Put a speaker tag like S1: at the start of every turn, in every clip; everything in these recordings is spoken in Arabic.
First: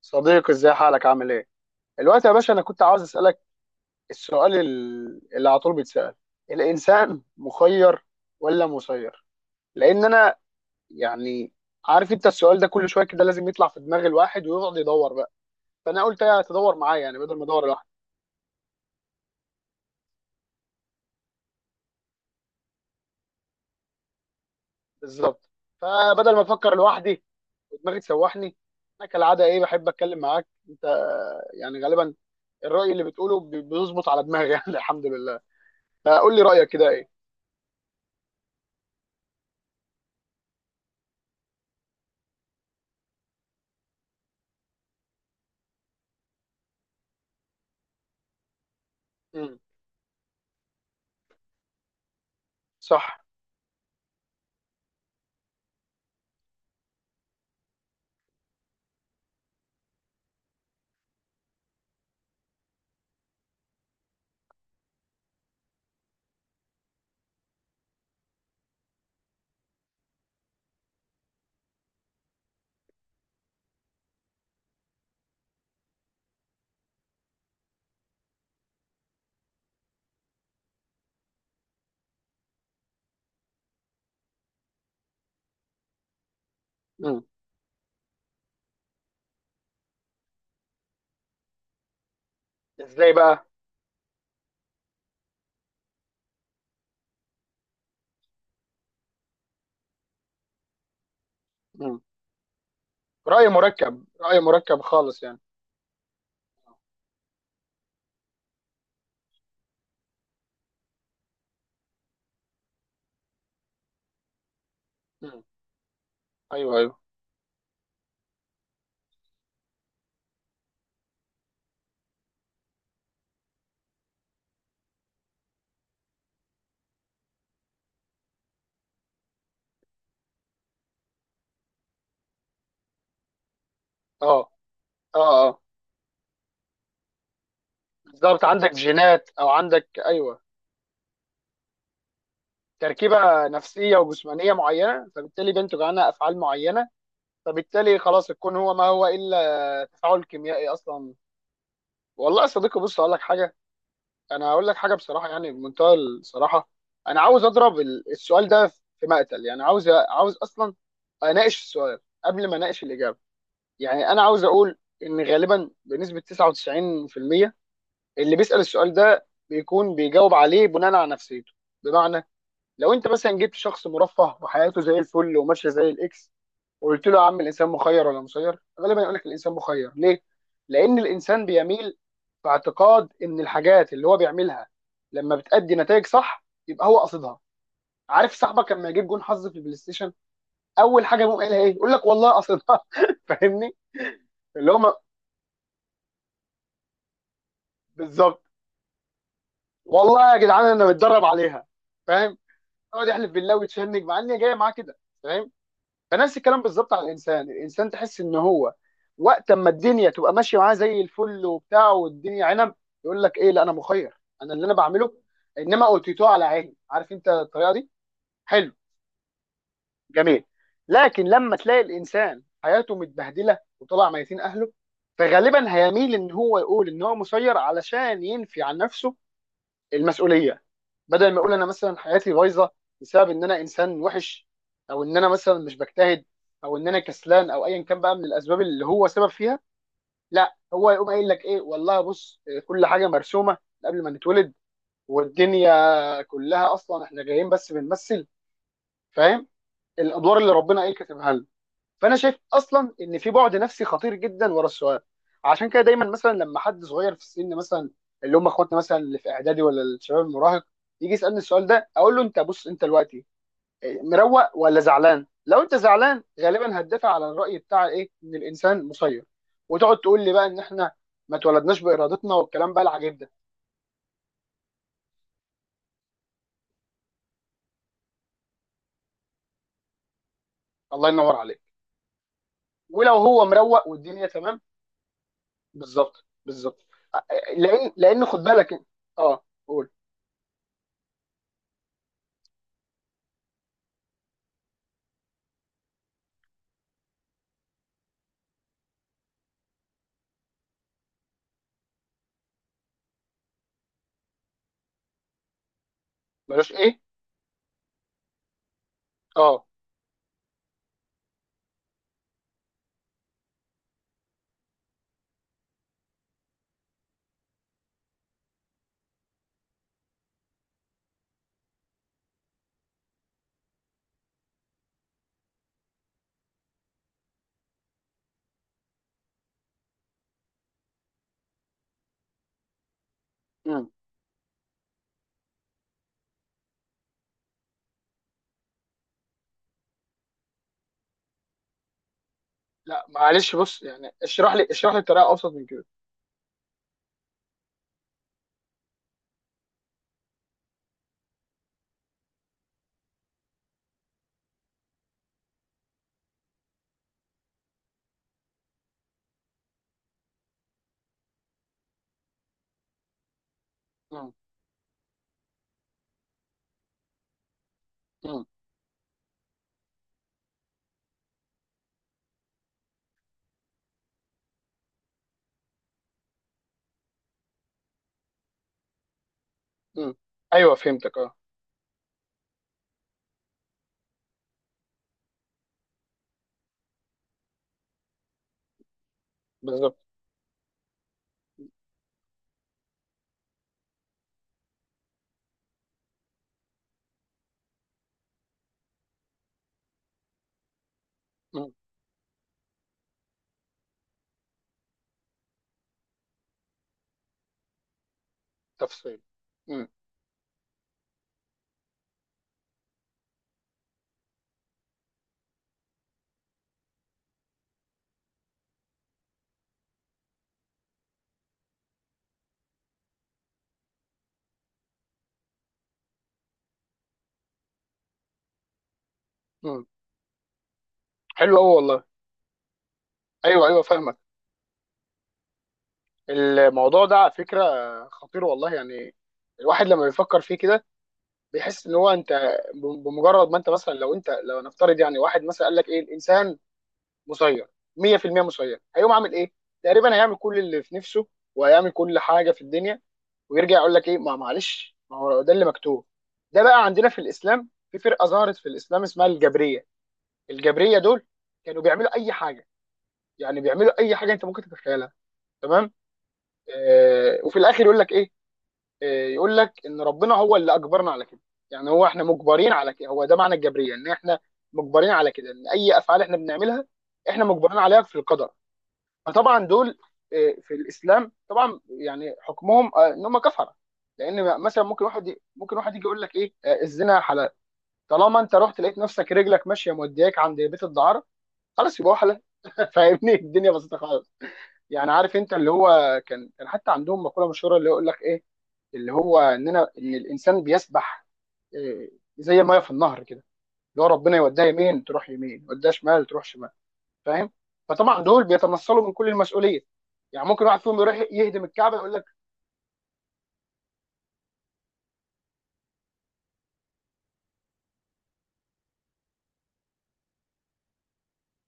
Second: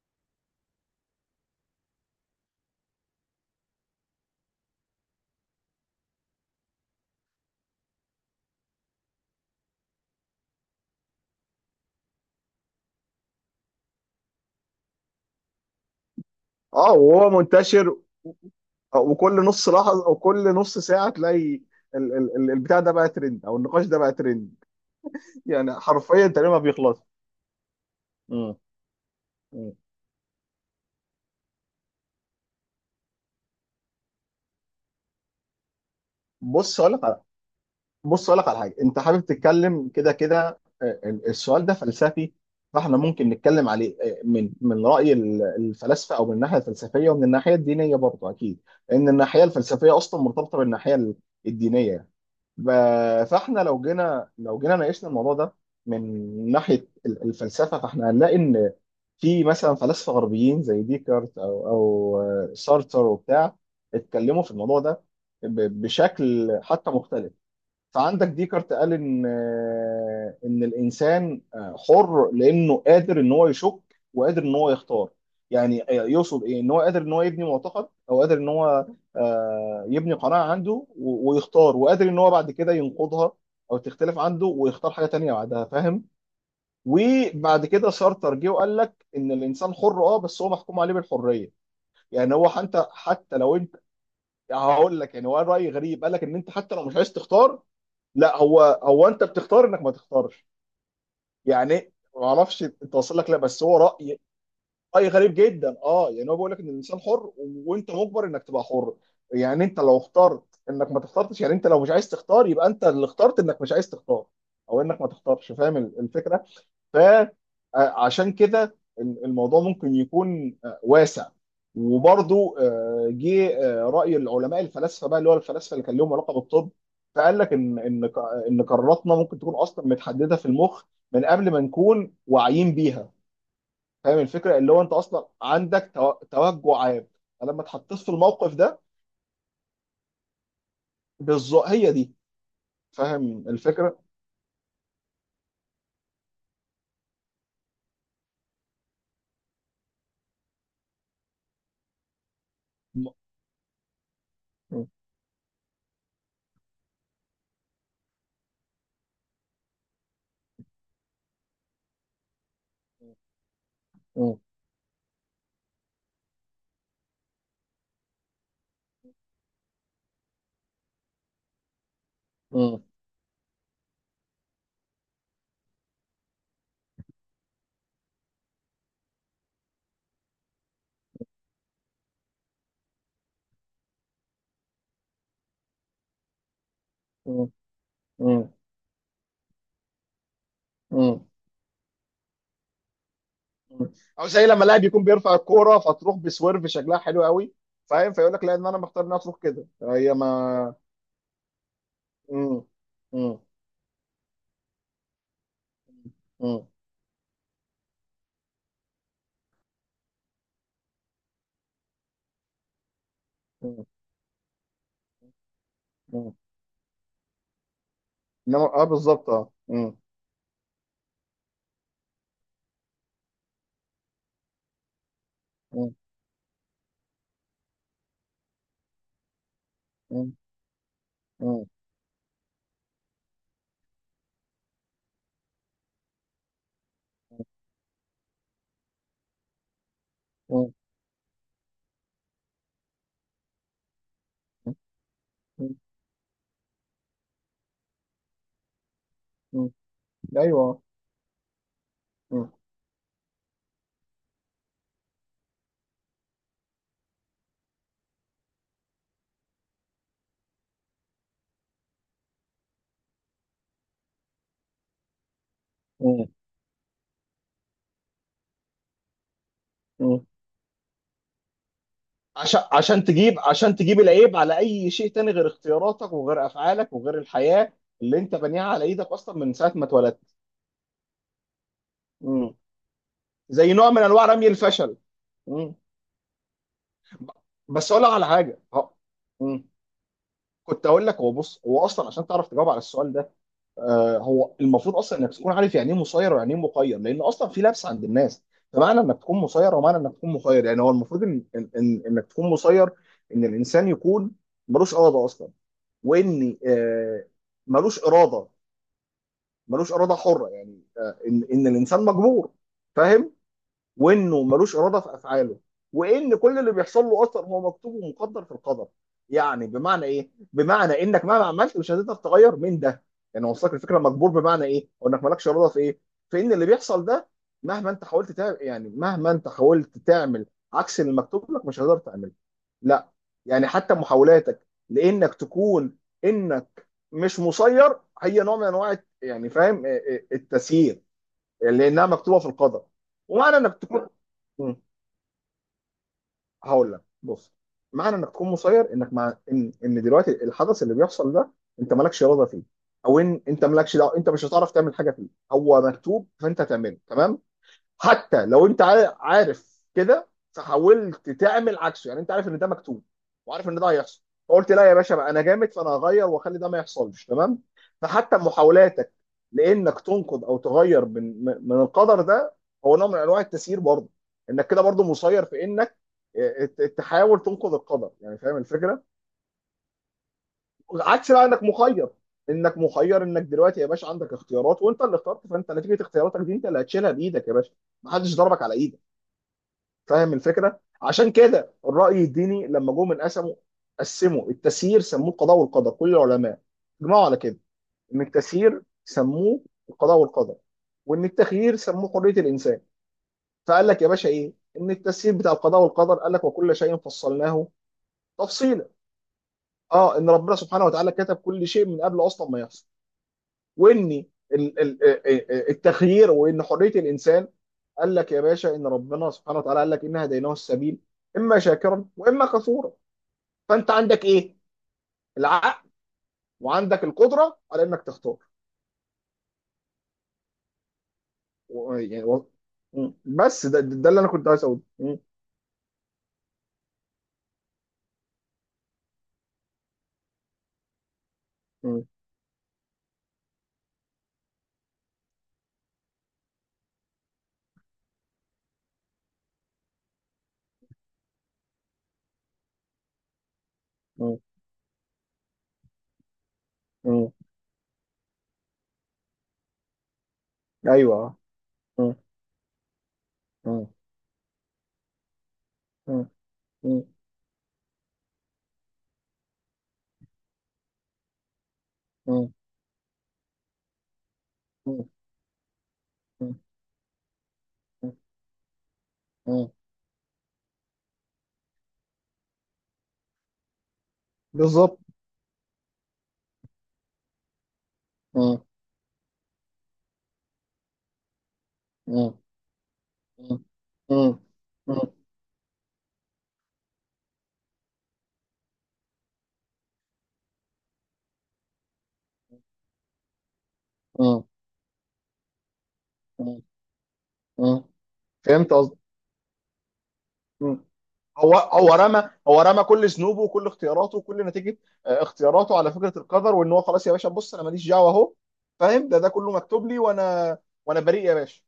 S1: صديقي ازاي حالك، عامل ايه؟ الوقت يا باشا انا كنت عاوز اسالك السؤال اللي على طول بيتسال: الانسان مخير ولا مسير؟ لان انا يعني عارف انت، السؤال ده كل شويه كده لازم يطلع في دماغ الواحد، ويقعد يدور بقى. فانا قلت ايه، تدور
S2: اه،
S1: معايا يعني،
S2: وهو
S1: بدل ما ادور لوحدي.
S2: منتشر. وكل نص لحظه او كل نص ساعه تلاقي البتاع ده بقى ترند او النقاش ده بقى ترند.
S1: بالظبط.
S2: يعني حرفيا
S1: فبدل ما
S2: تقريبا ما
S1: افكر
S2: بيخلص.
S1: لوحدي ودماغي تسوحني،
S2: مم.
S1: انا كالعاده ايه،
S2: مم.
S1: بحب اتكلم معاك انت. يعني غالبا الراي اللي بتقوله بيظبط على دماغي يعني الحمد لله. فقول لي رايك
S2: بص
S1: كده،
S2: اقول لك
S1: ايه؟
S2: على بص اقول لك على حاجه. انت حابب تتكلم كده كده، السؤال ده فلسفي. فاحنا ممكن نتكلم عليه، من راي الفلاسفه، او من الناحيه الفلسفيه ومن الناحيه الدينيه برضه اكيد. لان الناحيه
S1: امم.
S2: الفلسفيه اصلا مرتبطه بالناحيه الدينيه.
S1: صح.
S2: فاحنا لو جينا ناقشنا الموضوع ده، من ناحيه الفلسفه. فاحنا هنلاقي ان في مثلا فلاسفه غربيين زي ديكارت او سارتر وبتاع، اتكلموا في الموضوع ده بشكل حتى مختلف. فعندك ديكارت قال ان الانسان، حر لانه قادر ان هو يشك، وقادر ان هو يختار. يعني يقصد ايه؟ ان هو قادر ان هو يبني معتقد، او قادر ان هو يبني قناعه عنده، ويختار، وقادر ان هو بعد كده ينقضها او تختلف عنده ويختار حاجه تانية بعدها، فاهم؟ وبعد كده سارتر جه وقال لك ان الانسان حر، بس هو محكوم عليه بالحريه. يعني هو حتى
S1: ازاي
S2: حتى
S1: بقى؟
S2: لو انت... هقول لك، يعني هو راي غريب. قال لك ان انت حتى لو مش عايز تختار، لا، هو انت بتختار انك ما تختارش. يعني
S1: مم.
S2: ما اعرفش انت واصل لك، لا
S1: رأي
S2: بس هو
S1: مركب،
S2: راي
S1: رأي مركب
S2: راي
S1: خالص
S2: غريب
S1: يعني.
S2: جدا. اه يعني هو بيقول لك ان الانسان حر، وانت مجبر انك تبقى حر. يعني انت لو اخترت انك ما تختارش، يعني انت لو مش عايز تختار، يبقى انت اللي اخترت انك مش عايز تختار، او انك ما
S1: مم.
S2: تختارش، فاهم الفكره؟
S1: ايوه، ايوه.
S2: فعشان كده الموضوع ممكن يكون، واسع. وبرضو، جه رأي العلماء الفلاسفة بقى، اللي هو الفلاسفة اللي كان لهم علاقة بالطب، فقال لك ان قراراتنا ممكن تكون اصلا متحددة في المخ من قبل ما نكون واعيين بيها، فاهم
S1: اه،
S2: الفكرة؟ اللي هو انت
S1: اه،
S2: اصلا
S1: اه.
S2: عندك توجع عام، فلما اتحطيت في
S1: بالظبط،
S2: الموقف
S1: عندك
S2: ده...
S1: جينات او عندك ايوه
S2: بالظبط هي دي، فاهم
S1: تركيبة نفسية
S2: الفكرة؟
S1: وجسمانية معينة، فبالتالي بينتج عنها افعال معينة. فبالتالي خلاص، الكون هو ما هو الا تفاعل كيميائي اصلا. والله يا صديقي، بص
S2: م-.
S1: اقول لك حاجة، انا هقول لك
S2: م-.
S1: حاجة بصراحة، يعني بمنتهى الصراحة. انا عاوز اضرب السؤال ده في مقتل، يعني عاوز، اصلا اناقش السؤال قبل ما اناقش الإجابة. يعني انا
S2: م-.
S1: عاوز اقول ان غالبا بنسبه 99% اللي بيسال السؤال ده بيكون بيجاوب عليه بناء على نفسيته. بمعنى،
S2: م-.
S1: لو انت مثلا جبت شخص مرفه وحياته زي الفل وماشيه زي الاكس، وقلت له يا عم الانسان مخير ولا مسير، غالبا يقول لك الانسان مخير. ليه؟ لان الانسان بيميل في اعتقاد ان الحاجات اللي هو بيعملها لما بتأدي نتائج صح يبقى هو قصدها.
S2: م-.
S1: عارف
S2: م-.
S1: صاحبك لما يجيب جون حظ في البلاي ستيشن، اول حاجه
S2: م-.
S1: يقوم قايلها ايه؟ يقول لك والله قصدها فاهمني؟
S2: او زي لما
S1: اللي هو
S2: لاعب
S1: ما-
S2: يكون بيرفع الكوره فتروح بسويرف شكلها حلو قوي، فاهم؟ فيقول
S1: بالظبط.
S2: لك لا، ان انا مختار انها تروح كده، هي
S1: والله يا جدعان
S2: ما...
S1: انا متدرب عليها، فاهم؟
S2: مم.
S1: يقعد يحلف
S2: مم.
S1: بالله ويتشنج مع ان هي جايه معاه كده، فاهم؟ فنفس الكلام
S2: مم.
S1: بالظبط على الانسان. الانسان تحس ان هو وقت اما الدنيا تبقى ماشيه معاه زي الفل وبتاع والدنيا عنب، يقول لك ايه، لا انا
S2: مم.
S1: مخير، انا اللي انا بعمله. انما اوتيتوه
S2: مم.
S1: على عيني، عارف انت الطريقه دي.
S2: انما
S1: حلو.
S2: اه، بالظبط، اه. مم.
S1: جميل. لكن لما تلاقي الانسان حياته متبهدله وطلع ميتين اهله، فغالبا
S2: مم.
S1: هيميل ان هو يقول ان هو مسير علشان ينفي عن نفسه
S2: مم.
S1: المسؤوليه. بدل ما اقول انا
S2: مم.
S1: مثلا حياتي بايظه بسبب ان انا انسان وحش، او ان انا مثلا مش بجتهد، او ان انا كسلان، او ايا كان بقى من الاسباب اللي هو سبب فيها، لا،
S2: مم.
S1: هو يقوم قايل لك ايه، والله بص كل حاجه مرسومه قبل ما نتولد،
S2: مم.
S1: والدنيا كلها اصلا احنا جايين بس بنمثل، فاهم،
S2: مم.
S1: الادوار اللي
S2: ايوه، آه.
S1: ربنا ايه كاتبها لنا. فانا شايف
S2: مم.
S1: اصلا ان في بعد نفسي خطير جدا ورا السؤال. عشان كده دايما مثلا لما حد صغير في السن، مثلا اللي هم اخواتنا مثلا اللي في اعدادي ولا الشباب المراهق، يجي يسالني السؤال ده، اقول له انت بص انت دلوقتي مروق ولا زعلان؟ لو انت زعلان
S2: مم.
S1: غالبا هتدافع على الراي بتاع ايه، ان الانسان مسير، وتقعد تقول
S2: مم.
S1: لي بقى ان احنا ما اتولدناش بارادتنا
S2: عشان
S1: والكلام بقى
S2: عشان
S1: العجيب ده.
S2: تجيب عشان تجيب العيب على اي شيء تاني، غير اختياراتك وغير افعالك وغير الحياه اللي انت بانيها على ايدك اصلا من ساعه ما اتولدت.
S1: الله ينور عليك.
S2: مم.
S1: ولو هو
S2: زي
S1: مروق
S2: نوع من انواع
S1: والدنيا
S2: رمي
S1: تمام،
S2: الفشل.
S1: بالظبط، بالظبط.
S2: ب-
S1: لان
S2: بس اقول لك
S1: لان
S2: على
S1: خد
S2: حاجه
S1: بالك، اه
S2: مم.
S1: قول.
S2: كنت اقول لك، هو بص، هو اصلا عشان تعرف تجاوب على السؤال ده، هو المفروض اصلا انك تكون عارف يعني ايه مسير ويعني ايه مخير، لان اصلا في لبس عند الناس. فمعنى انك تكون مسير، ومعنى انك تكون مخير، يعني هو المفروض إن انك تكون مسير، ان الانسان يكون ملوش اراده اصلا، وان
S1: بلاش ايه.
S2: ملوش اراده
S1: اه.
S2: ملوش اراده حره، يعني ان الانسان مجبور، فاهم؟ وانه ملوش اراده في افعاله، وان كل اللي بيحصل له اصلا هو مكتوب ومقدر في القدر. يعني بمعنى ايه؟ بمعنى انك مهما عملت مش هتقدر تغير من ده. يعني وصلك الفكره؟ مجبور بمعنى ايه؟ او انك مالكش اراده في ايه؟ في ان اللي بيحصل ده، مهما انت حاولت تعمل عكس اللي مكتوب لك، مش هتقدر تعمله، لا. يعني
S1: امم.
S2: حتى محاولاتك، لانك تكون، انك مش مسير، هي نوع من انواع، يعني فاهم، التسيير، لانها مكتوبه في القدر.
S1: لا معلش،
S2: ومعنى انك
S1: بص
S2: تكون.
S1: يعني اشرح لي،
S2: مم.
S1: اشرح لي بطريقه ابسط من كده.
S2: هقول لك بص. معنى انك تكون مسير، انك مع ان دلوقتي الحدث اللي بيحصل ده انت مالكش اراده فيه، او ان انت مالكش دعوه، انت مش هتعرف تعمل حاجه فيه، هو مكتوب فانت هتعمله، تمام. حتى لو انت عارف كده فحاولت تعمل عكسه، يعني انت عارف ان ده مكتوب، وعارف ان ده هيحصل،
S1: امم.
S2: فقلت لا يا باشا بقى، انا جامد، فانا هغير واخلي ده ما يحصلش، تمام؟ فحتى
S1: امم.
S2: محاولاتك لانك تنقض او تغير من من القدر ده، هو نوع من انواع التسيير برضه. انك كده برضه مسير في انك اه، تحاول تنقض القدر، يعني فاهم الفكره؟
S1: امم. ايوه فهمتك،
S2: عكس
S1: اه.
S2: بقى انك مخير. انك مخير، انك دلوقتي يا باشا عندك اختيارات، وانت اللي اخترت، فانت نتيجه اختياراتك دي انت اللي هتشيلها بايدك يا باشا، محدش ضربك على ايدك،
S1: بالظبط.
S2: فاهم الفكره؟ عشان كده الراي الديني لما جم من قسموا التسيير سموه القضاء والقدر. كل العلماء اجمعوا على كده، ان التسيير سموه القضاء والقدر، وان
S1: امم.
S2: التخيير سموه حريه الانسان. فقال لك يا باشا ايه؟ ان التسيير بتاع القضاء والقدر قال لك «وكل شيء فصلناه تفصيلا»،
S1: تفصيل. امم.
S2: اه ان ربنا سبحانه وتعالى كتب كل شيء من قبل اصلا ما يحصل. وان التخيير وان حريه الانسان، قال لك يا باشا ان ربنا سبحانه وتعالى قال لك «ان هديناه السبيل اما شاكرا واما كفورا». فانت عندك ايه؟ العقل، وعندك القدره على انك تختار.
S1: امم. حلو قوي
S2: و-
S1: والله.
S2: يعني و-
S1: ايوه،
S2: بس ده,
S1: ايوه
S2: ده
S1: فاهمك.
S2: اللي انا كنت عايز اقوله. م.
S1: الموضوع ده على فكرة خطير والله، يعني الواحد لما بيفكر فيه كده بيحس ان
S2: م.
S1: هو انت، بمجرد ما انت مثلا، لو انت، لو نفترض يعني واحد مثلا قال لك ايه، الانسان مسير 100% مسير، هيقوم عامل ايه؟ تقريبا هيعمل كل اللي في نفسه، وهيعمل كل حاجة في الدنيا، ويرجع يقول لك ايه، ما
S2: م.
S1: معلش، ما هو ده اللي مكتوب. ده بقى عندنا في
S2: م.
S1: الاسلام، في فرقة ظهرت في الاسلام اسمها الجبرية. الجبرية دول
S2: ايوه.
S1: كانوا
S2: م.
S1: بيعملوا اي حاجة، يعني
S2: م.
S1: بيعملوا اي حاجة انت ممكن تتخيلها، تمام؟
S2: م. م.
S1: آه، وفي الاخر يقول لك ايه؟ يقول لك ان ربنا هو اللي اجبرنا على كده. يعني هو احنا
S2: م.
S1: مجبرين على كده، هو ده معنى الجبريه، ان احنا
S2: م.
S1: مجبرين على كده، ان اي افعال احنا
S2: م.
S1: بنعملها احنا مجبرين عليها في القدر. فطبعا
S2: م.
S1: دول في الاسلام طبعا يعني حكمهم ان هم كفره. لان مثلا
S2: بالظبط.
S1: ممكن واحد، ممكن واحد يجي يقول لك ايه، الزنا حلال، طالما انت
S2: م.
S1: رحت لقيت نفسك رجلك ماشيه مودياك عند بيت الدعاره، خلاص يبقى هو
S2: م.
S1: حلال فاهمني؟
S2: م.
S1: الدنيا بسيطه خالص،
S2: م. م.
S1: يعني. عارف انت اللي هو، كان حتى عندهم مقوله مشهوره، اللي يقول لك ايه، اللي هو اننا، ان الانسان بيسبح آه، زي ميه في النهر كده، اللي هو ربنا
S2: م.
S1: يوديها يمين تروح يمين، يوديها شمال تروح شمال، فاهم؟
S2: م.
S1: فطبعا دول
S2: فهمت قصدي.
S1: بيتنصلوا من كل المسؤوليه. يعني ممكن واحد فيهم يروح
S2: هو
S1: يهدم
S2: هو
S1: الكعبه يقول لك،
S2: رمى هو رمى كل ذنوبه وكل اختياراته وكل نتيجه اختياراته على فكره القدر، وان هو خلاص يا باشا بص، انا ماليش دعوه اهو، فاهم؟ ده كله مكتوب لي، وانا بريء يا باشا.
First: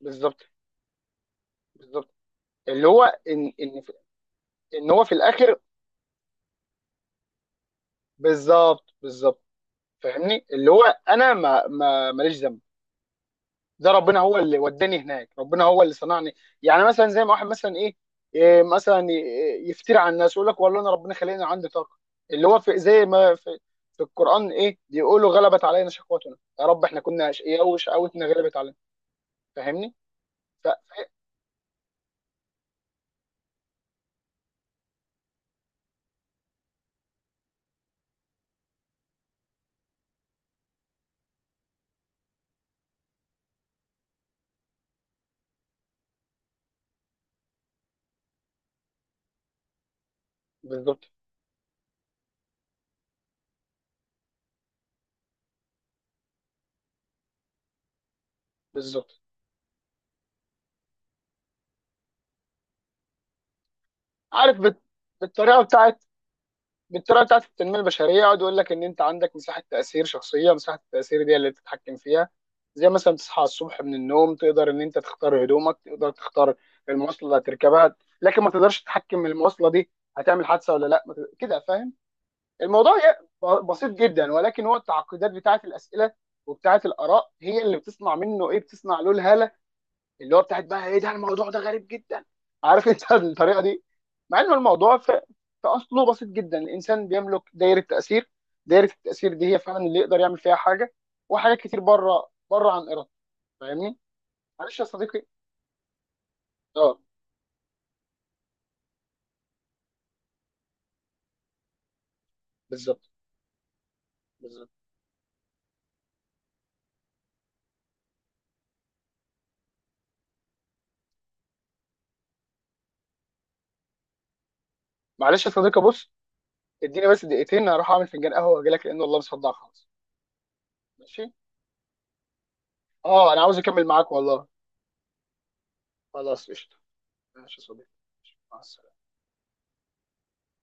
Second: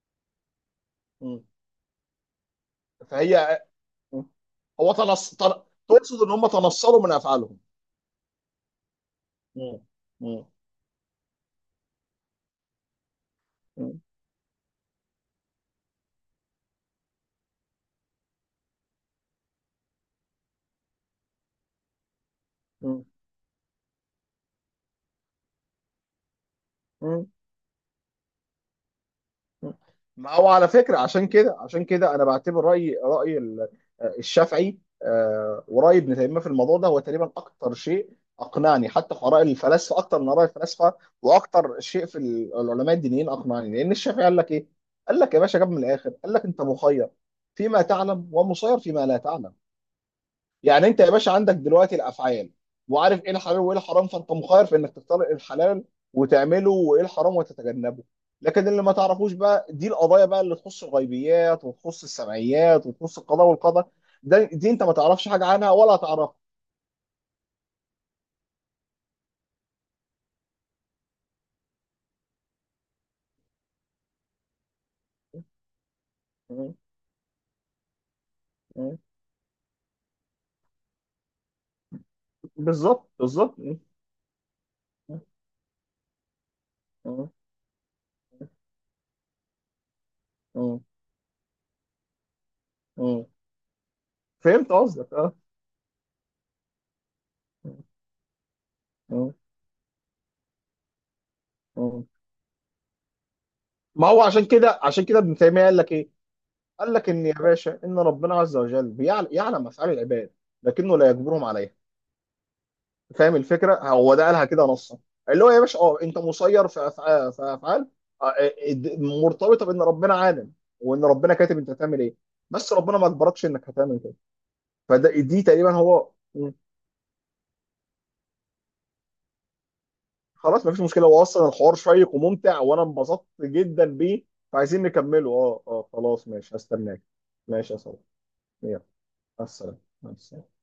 S1: بالظبط،
S2: مم.
S1: بالظبط. اللي هو ان
S2: فهي.
S1: ان
S2: مم.
S1: ان
S2: هو
S1: هو في
S2: تنص تن...
S1: الاخر،
S2: تقصد ان هم تنصلوا من افعالهم.
S1: بالظبط، بالظبط،
S2: مم. مم.
S1: فاهمني؟ اللي هو انا ما ماليش ذنب، ده ربنا هو اللي وداني هناك، ربنا هو اللي صنعني. يعني مثلا زي ما واحد مثلا ايه، مثلا يفتري على الناس يقول لك، والله انا ربنا خلاني عندي طاقه اللي هو،
S2: مم.
S1: زي ما في القران ايه بيقولوا، غلبت علينا شقوتنا يا رب، احنا
S2: مم.
S1: كنا اشقياء وشقوتنا غلبت علينا، فاهمني؟
S2: ما هو
S1: ف...
S2: على فكرة،
S1: ف-
S2: عشان كده أنا بعتبر رأي الشافعي، ورأي ابن تيمية في الموضوع ده، هو تقريبا أكتر شيء أقنعني، حتى في آراء الفلاسفة أكتر من آراء الفلاسفة. وأكتر شيء في العلماء الدينيين أقنعني، لأن الشافعي قال لك إيه؟ قال لك يا باشا، جاب من الآخر، قال لك «أنت مخير فيما تعلم ومسير فيما لا تعلم». يعني انت
S1: بالظبط،
S2: يا باشا عندك دلوقتي الافعال، وعارف ايه الحلال وايه الحرام، فانت مخير في انك تختار إيه الحلال وتعمله، وايه الحرام وتتجنبه. لكن اللي ما
S1: بالظبط.
S2: تعرفوش بقى، دي القضايا بقى اللي تخص الغيبيات، وتخص السمعيات، وتخص القضاء والقدر، ده
S1: عارف
S2: دي
S1: بت...
S2: انت ما تعرفش حاجه
S1: بالطريقه
S2: عنها ولا
S1: بتاعت،
S2: تعرفها.
S1: بالطريقه بتاعت التنميه البشريه، يقعد يقول لك ان انت عندك مساحه تاثير شخصيه، مساحه التاثير دي اللي تتحكم فيها. زي مثلا تصحى الصبح من النوم، تقدر ان انت تختار هدومك، تقدر تختار
S2: م-.
S1: المواصله اللي هتركبها، لكن ما تقدرش
S2: م-.
S1: تتحكم من المواصله دي هتعمل حادثه ولا لا، ما تقدر- كده فاهم؟ الموضوع
S2: بالظبط، بالظبط. م-.
S1: بسيط جدا، ولكن هو التعقيدات بتاعت الاسئله وبتاعت
S2: م-.
S1: الاراء هي اللي بتصنع منه ايه، بتصنع له الهاله اللي هو بتاعت
S2: م-.
S1: بقى ايه، ده الموضوع ده غريب جدا، عارف انت
S2: م-.
S1: الطريقه دي؟ مع ان
S2: فهمت
S1: الموضوع
S2: قصدك، اه.
S1: في اصله بسيط جدا. الانسان بيملك دايره
S2: م-.
S1: تاثير، دايره
S2: م-.
S1: التاثير دي هي فعلا اللي يقدر يعمل فيها حاجه، وحاجات كتير
S2: م.
S1: بره عن ارادته، فاهمني؟
S2: ما هو عشان
S1: معلش
S2: كده
S1: يا صديقي.
S2: ابن تيميه قال لك ايه؟ قال
S1: اه.
S2: لك ان يا باشا، ان ربنا عز وجل يعلم افعال العباد لكنه لا يجبرهم عليها،
S1: بالظبط،
S2: فاهم الفكره؟ هو ده قالها كده
S1: بالظبط.
S2: نصا. اللي هو يا باشا، انت مسير في افعال آه، آه، مرتبطه بان ربنا عالم، وان ربنا كاتب انت هتعمل ايه، بس ربنا ما اجبركش انك هتعمل كده. فده دي
S1: معلش يا
S2: تقريبا
S1: صديقي، بص
S2: هو. مم.
S1: اديني بس 2 دقيقتين اروح اعمل فنجان قهوه واجي لك، لان والله مصدع خالص.
S2: خلاص مفيش مشكله، هو
S1: ماشي.
S2: اصلا الحوار شيق وممتع، وانا انبسطت
S1: اه انا عاوز
S2: جدا
S1: اكمل معاك
S2: بيه.
S1: والله.
S2: فعايزين نكمله، اه اه. خلاص
S1: خلاص
S2: ماشي،
S1: قشطه.
S2: هستناك.
S1: ماشي يا
S2: ماشي يا
S1: صديقي،
S2: صاحبي.
S1: مع
S2: يلا،
S1: السلامه.
S2: مع السلامه. مع السلامة.